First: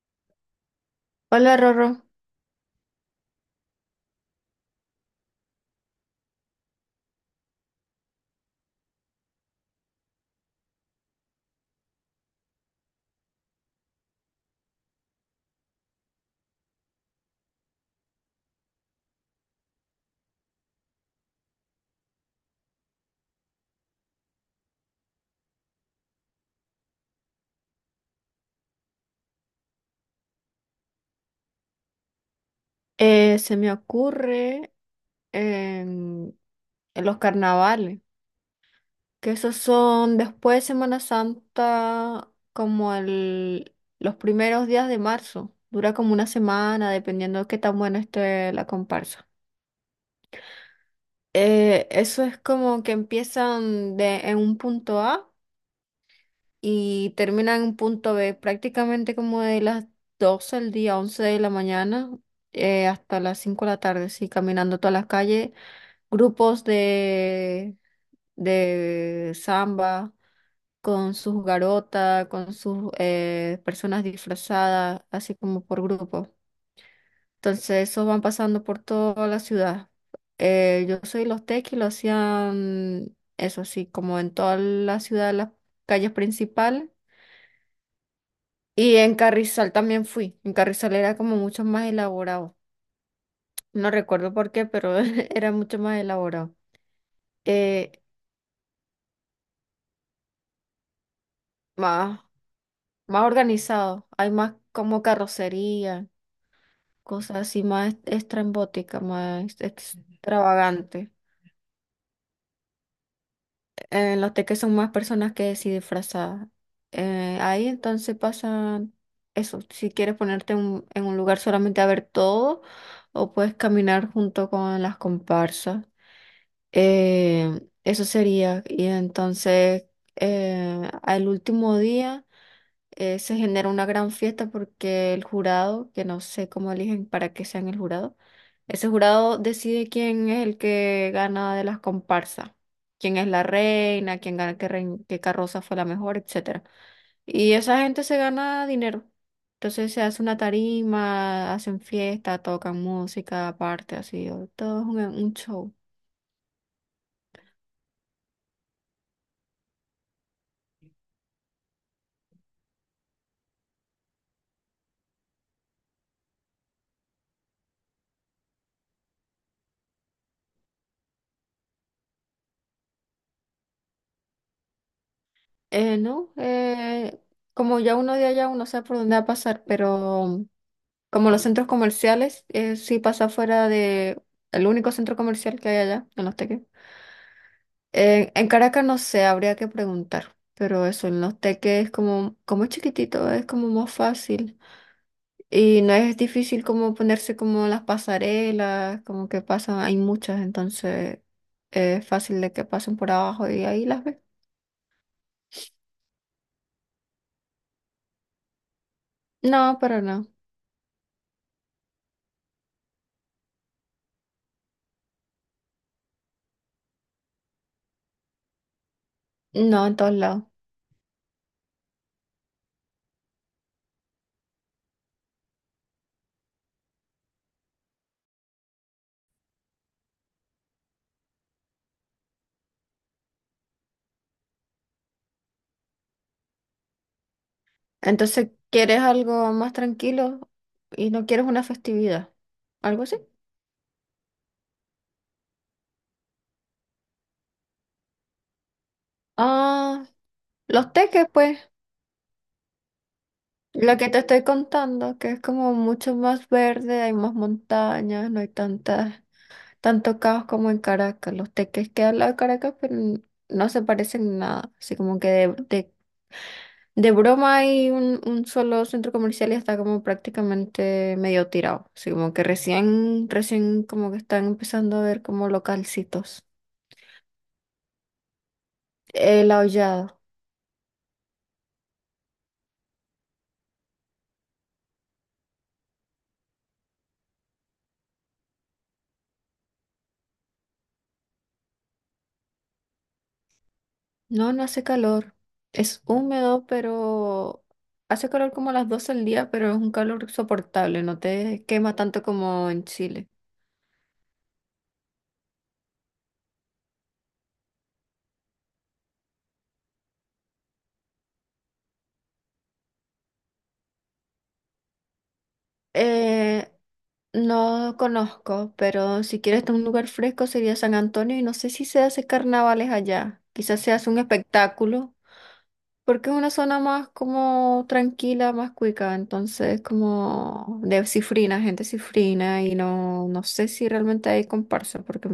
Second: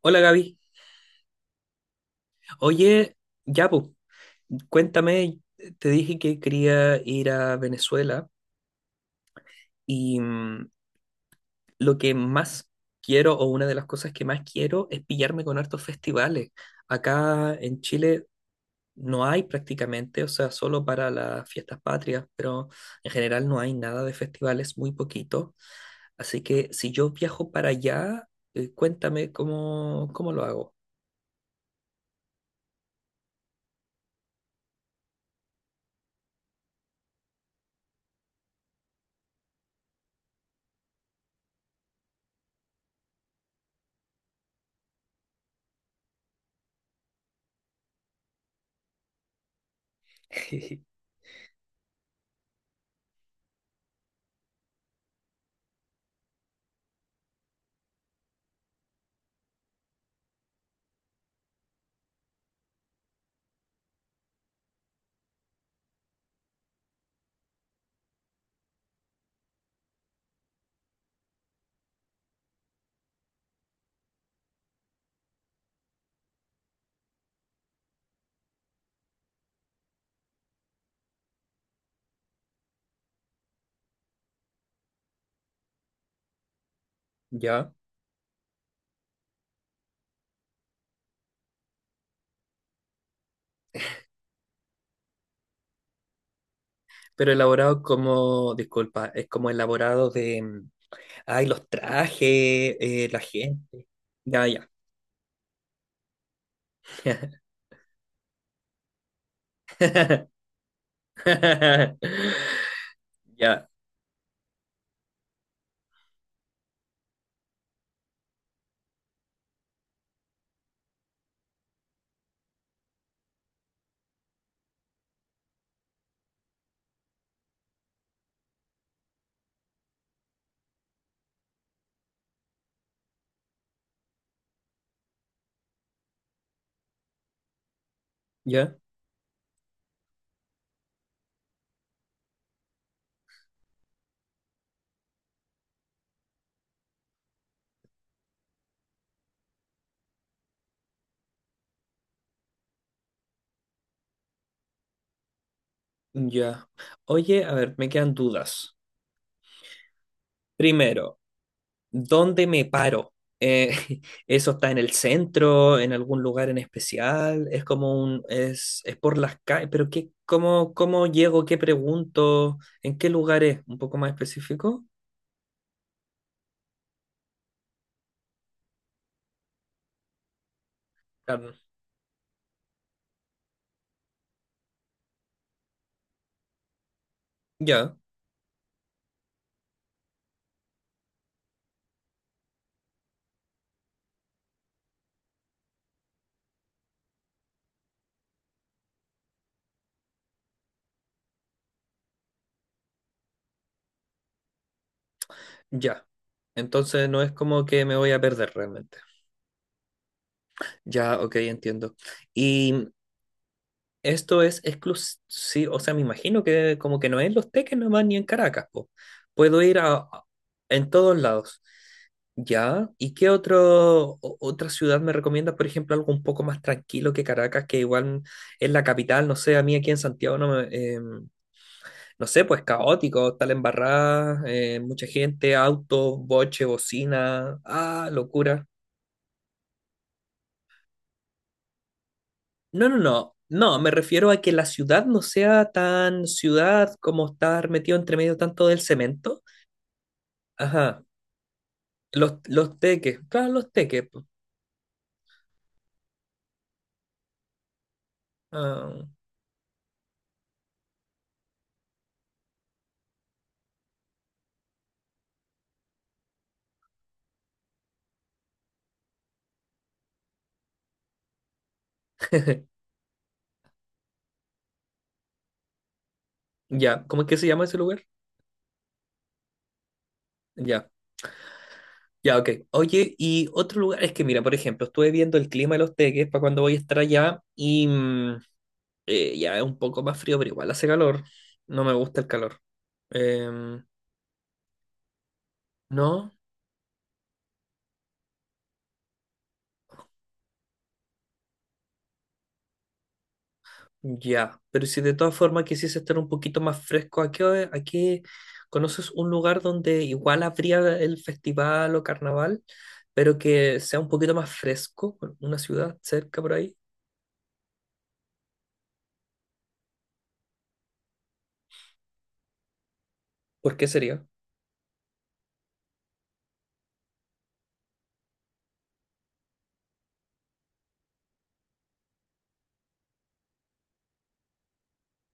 Hola, Gaby. Hola, Rorro. Oye, ya pues, cuéntame, te dije que quería ir a Venezuela y lo que más quiero o una de las cosas que más quiero es pillarme con hartos festivales. Acá en Chile no hay prácticamente, o sea, solo para las fiestas patrias, pero en general no hay nada de festivales, muy poquito. Así que si yo viajo para allá, cuéntame cómo, cómo lo hago. Se me ocurre em, en los carnavales, que esos son después de Semana Santa, los primeros días de marzo. Dura como una semana, dependiendo de qué tan buena esté la comparsa. Eso es como que en un punto A y terminan en un punto B, prácticamente como de las 12 al día, 11 de la mañana hasta las 5 de la tarde, sí, caminando todas las calles, grupos de samba con sus garotas, con sus personas disfrazadas, así como por grupo. Entonces, esos van pasando por toda la ciudad. Yo soy los tequis, lo hacían eso así, como en toda la ciudad, las calles principales. ¿Ya? Y en Carrizal también fui. En Carrizal era como mucho más elaborado. No recuerdo por qué, pero era mucho más elaborado. Pero elaborado Eh, como, disculpa, es como elaborado de, ay, los trajes, más la más gente. organizado, hay Ya, más ya. como carrocería, cosas así más estrambóticas, más extravagantes. Ya, En los teques son más personas que sí disfrazadas. Ahí entonces pasan eso, si quieres en un lugar solamente a ver todo o puedes caminar junto con las comparsas. Eso sería. Y entonces al último día... se genera una gran fiesta porque el jurado, que no sé cómo eligen para que sean el jurado, ya, ese jurado decide quién es el que gana de las comparsas, quién es la reina, quién gana qué, qué carroza fue la mejor, etcétera. Y esa gente se gana dinero. Entonces se hace una tarima, hacen fiesta, tocan música aparte, así, todo es un show. ya. Oye, a ver, me quedan dudas. Primero, ¿dónde me paro? Eh, ¿eso está en el centro, en algún lugar en especial? Es como un, es por las calles, pero qué, cómo, cómo llego, qué pregunto, en qué lugar es, un poco más específico. ¿No? Como ya uno de allá, uno sabe por dónde va a pasar, pero como los Claro. centros comerciales, sí pasa fuera de el único centro comercial que hay allá, en Los Teques. Ya. En Caracas no sé, habría que preguntar, pero eso, en Los Teques es como es chiquitito, es como más fácil. Y no es difícil como ponerse como las pasarelas, como que pasan, hay muchas, entonces es fácil de que pasen por abajo y ahí las ves. Ya. Entonces no es como que me voy a perder realmente. No, pero no, Ya, ok, entiendo. Y esto es exclusivo, o sea, me imagino que como que no es en Los Teques nomás ni en Caracas, po. Puedo ir no en todos a- lados. en todos lados. Ya. ¿Y qué otro, o- otra ciudad me recomiendas? Por ejemplo, algo un poco más tranquilo que Caracas, que igual es la capital, no sé, a mí aquí en Santiago no me, em, no sé, pues caótico, tal embarrada, mucha gente, autos, boche, bocina, ah, Entonces, locura. ¿quieres algo más tranquilo y no quieres una festividad? No, no, ¿Algo así? no. No, me refiero a que la ciudad no sea tan ciudad como estar metido entre medio tanto del cemento. Ah, los Ajá. teques, pues, Los teques. Claro, los lo teques, que te po. estoy contando, que es como mucho más verde, hay más montañas, no hay Ah, tantas, tanto caos como en Caracas. Los teques que al lado de Caracas, no se parecen en nada. Así como de broma hay un solo centro comercial y está como prácticamente medio tirado. Así como recién como que están empezando a ver como localcitos. ya. ¿Cómo es que se llama ese lugar? El aullado. Ya. Ya, ok. Oye, y otro lugar, es que mira, por ejemplo, estuve viendo el clima de los teques para cuando voy a estar allá y ya es un poco más frío, pero igual hace calor. No me gusta el calor. Em, No, no hace calor. Es ¿no? húmedo, pero hace calor como a las 12 del día, pero es un calor soportable, no te quema tanto como en Chile. Ya, pero si de todas formas quisiese estar un poquito más fresco, ¿a qué, hora- a qué- conoces un lugar donde igual habría el festival o carnaval, pero que sea un poquito más fresco, una ciudad cerca por Eh, ahí? no conozco, pero si quieres un lugar fresco sería San Antonio y no sé si se hace carnavales allá. ¿Por Quizás qué se hace un sería? espectáculo, porque es una zona más como tranquila, más cuica, entonces como de cifrina, gente cifrina y no, no sé si realmente hay comparsa, porque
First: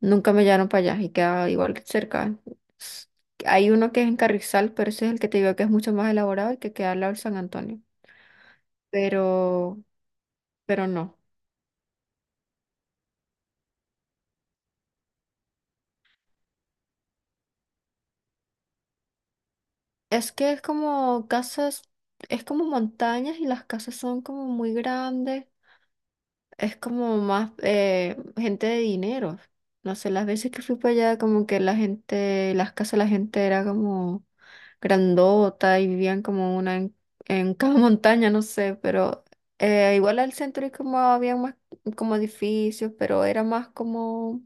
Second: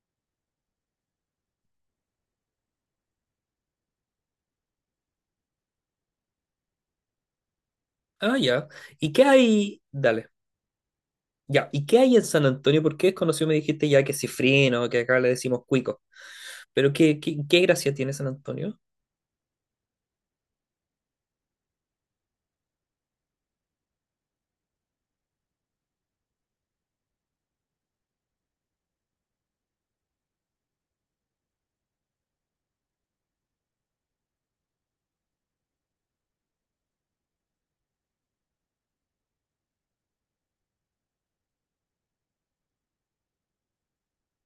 nunca me llevaron para allá y queda igual que cerca. S- Hay uno que es en Carrizal, pero ese es el que te digo que es mucho más elaborado y que queda al lado de San Antonio. Ah, ya. ¿Y qué Pero, hay? Dale. pero no. Ya, ¿y qué hay en San Antonio? Porque es conocido, me dijiste ya que cifrino, que acá le decimos cuico. Pero ¿qué, qué, qué gracia tiene San Antonio? Es que es como casas, es como montañas y las casas son como muy grandes. Es como más gente de dinero. No sé, las veces que fui para allá, como que la gente, las casas de la gente era como grandota y vivían como una en cada montaña, no sé, pero igual al centro y como había más como edificios, pero era más como...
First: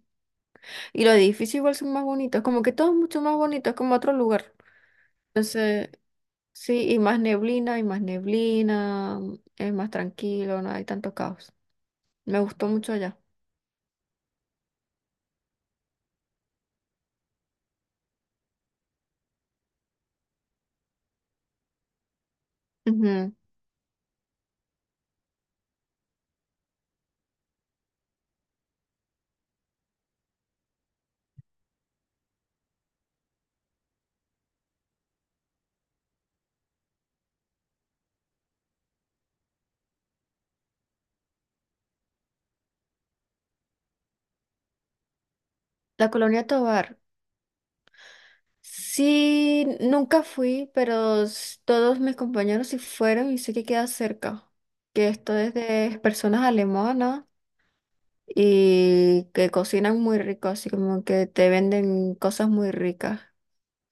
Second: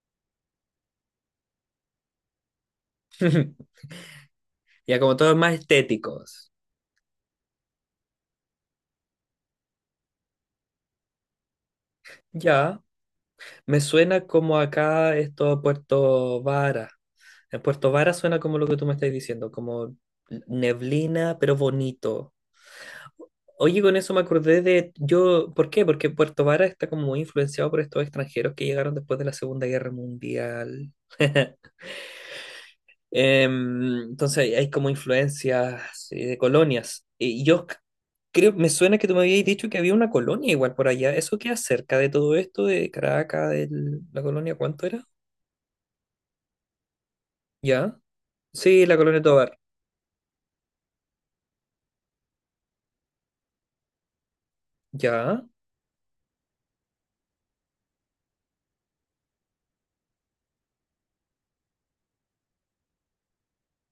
Y los edificios igual son más bonitos, como que todo es mucho más bonito, es como otro lugar. Ya, como todos más Entonces, estéticos. sí, y más neblina, es más tranquilo, no hay tanto caos. Me gustó Ya, mucho allá. me suena como acá esto Puerto Varas. En Puerto Vara suena como lo que tú me estás diciendo, como neblina, pero bonito. Ujú. Oye, con eso me acordé de yo, ¿por qué? Porque Puerto Vara está como muy influenciado por estos extranjeros que llegaron después de la Segunda Guerra Mundial. Em, entonces hay como influencias de colonias. Y yo c- creo, me suena que tú me habías dicho que había una colonia igual por allá. ¿Eso queda cerca de todo esto, de Caracas, de la colonia, cuánto era? La Colonia Tovar. ¿Ya? Sí, la colonia Tovar. Sí, nunca fui, todos mis compañeros sí fueron y sé que queda cerca. Que esto Ya, es de personas alemanas y que cocinan muy rico, así como que te venden cosas muy ricas.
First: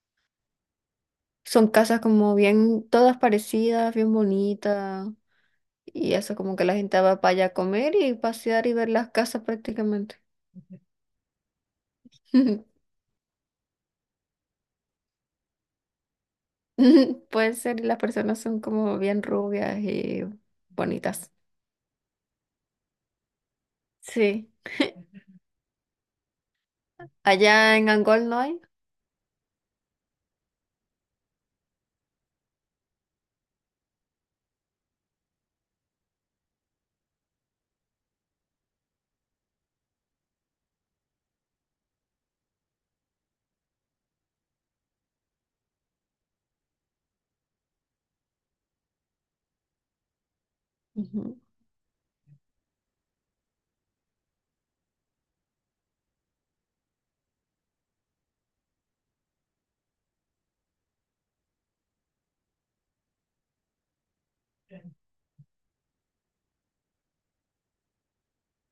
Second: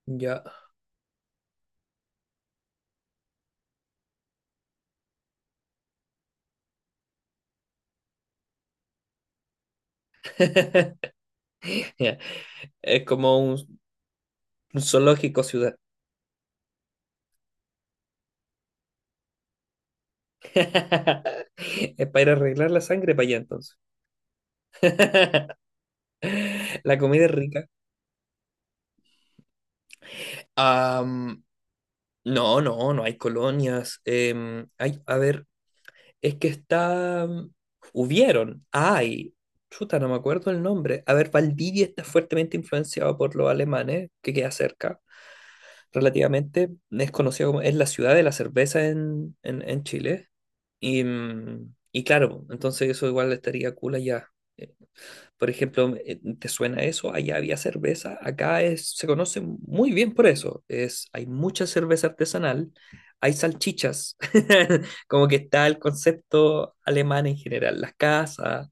ya. Son casas como bien, todas parecidas, bien bonitas. Y eso como que la gente va para allá a comer y pasear y ver las casas prácticamente. Ya. Es como un zoológico ciudad. Puede ser, y las personas son como bien rubias y bonitas. Es para ir a arreglar la sangre para allá entonces. Sí. La comida es rica. Allá en Angol no hay. Am, no, no, no hay colonias. Em, hay, a ver, es que está... Hubieron, ay, chuta, no me acuerdo el nombre. A ver, Valdivia está fuertemente influenciado por los alemanes, que queda cerca. Relativamente, es conocido como, es la ciudad de la cerveza en Chile. Y, Ujú. Y claro, entonces eso igual estaría cool allá. Eh, Por ejemplo, ¿te suena eso? Allá había cerveza, acá es, se conoce muy bien por eso. Es, hay mucha cerveza artesanal, hay salchichas, como que está el concepto alemán en general, las casas.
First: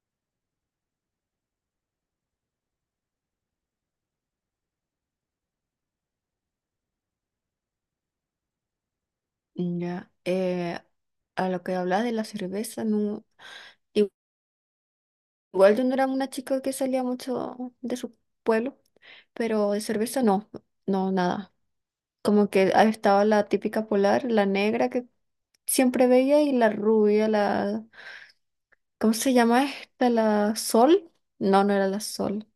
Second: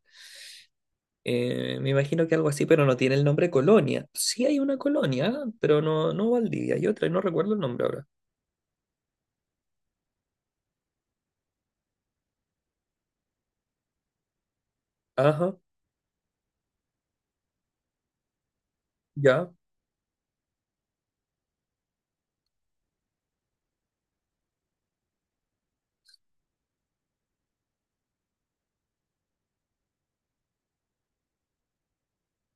Me imagino que algo así, pero no tiene el nombre colonia. Sí hay una colonia, pero no, no Valdivia, hay otra, y no recuerdo el nombre ahora. Ya. A lo que hablas de la cerveza, no. i- Ajá, Igual yo no era una chica que salía mucho de su pueblo, ya, pero de cerveza no, nada. Como que ahí estaba la típica polar, la negra que siempre veía y la rubia, la... ¿Cómo se llama esta? ¿La sol? No, no era la sol.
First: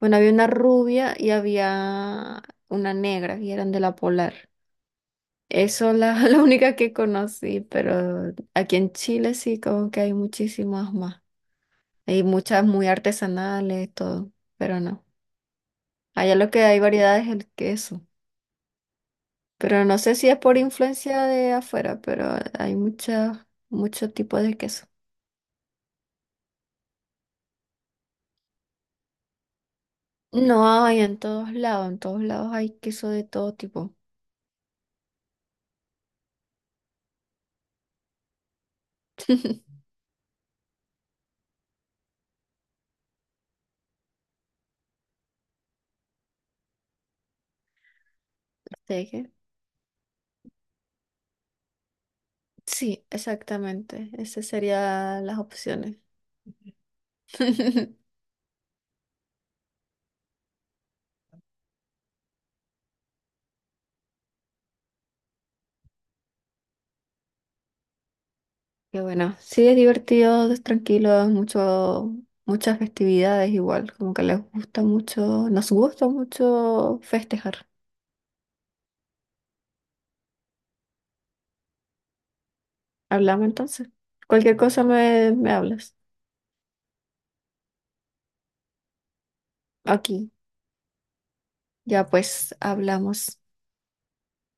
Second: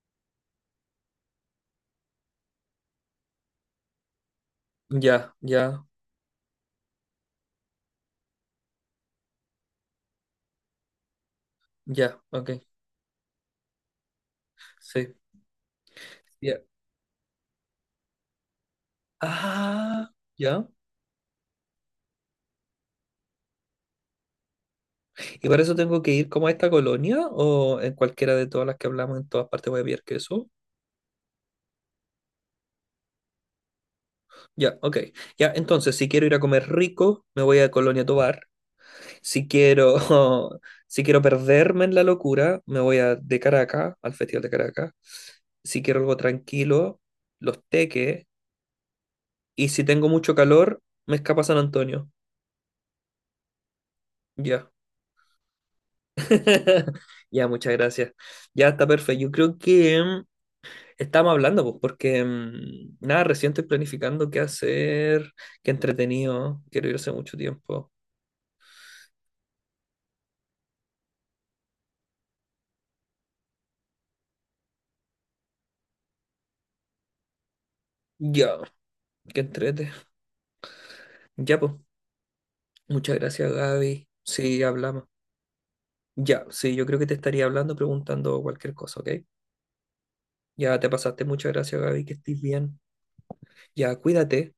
Bueno, había una rubia y había una negra y eran de la polar. ya, ya, Eso la, la única que conocí, pero aquí en Chile sí como que hay muchísimas más. ya, Hay ok, muchas muy artesanales, todo, pero no. sí, Allá lo ya. que hay variedad es el queso. Pero no Ah, sé si es por ya. influencia de afuera, pero hay muchas, muchos tipos de queso. ¿Y para eso tengo que ir como a esta colonia o en cualquiera de todas las que hablamos, en todas partes voy a pillar queso? No, hay en todos lados hay queso de todo tipo. Ya, ok. Ya, entonces, si quiero ir a comer rico, me voy a Colonia Tovar. Si quiero, si quiero perderme en la locura, me voy a de Caracas, al Festival de Caracas. Si quiero algo tranquilo, Los Teques. Así que... Y si tengo mucho calor, me escapa San Antonio. Sí, exactamente. Esas Ya. serían las opciones. Ya, muchas gracias. Ya está perfecto. Yo creo que estamos hablando, pues, porque nada, recién estoy planificando qué hacer, qué entretenido. Quiero ir hace mucho tiempo. Qué bueno. Sí, es divertido, es tranquilo, es mucho, muchas festividades igual, como que les gusta mucho, nos gusta mucho festejar. Ya, qué entrete. Ya, pues, muchas Hablamos gracias, entonces. Gaby. Cualquier Sí, cosa hablamos. Me hablas. Ya, sí, yo creo que te estaría hablando, preguntando cualquier cosa, ¿ok? Aquí, Ya te pasaste. Muchas gracias, Gaby, ya que estés pues bien. hablamos. Ya, cuídate.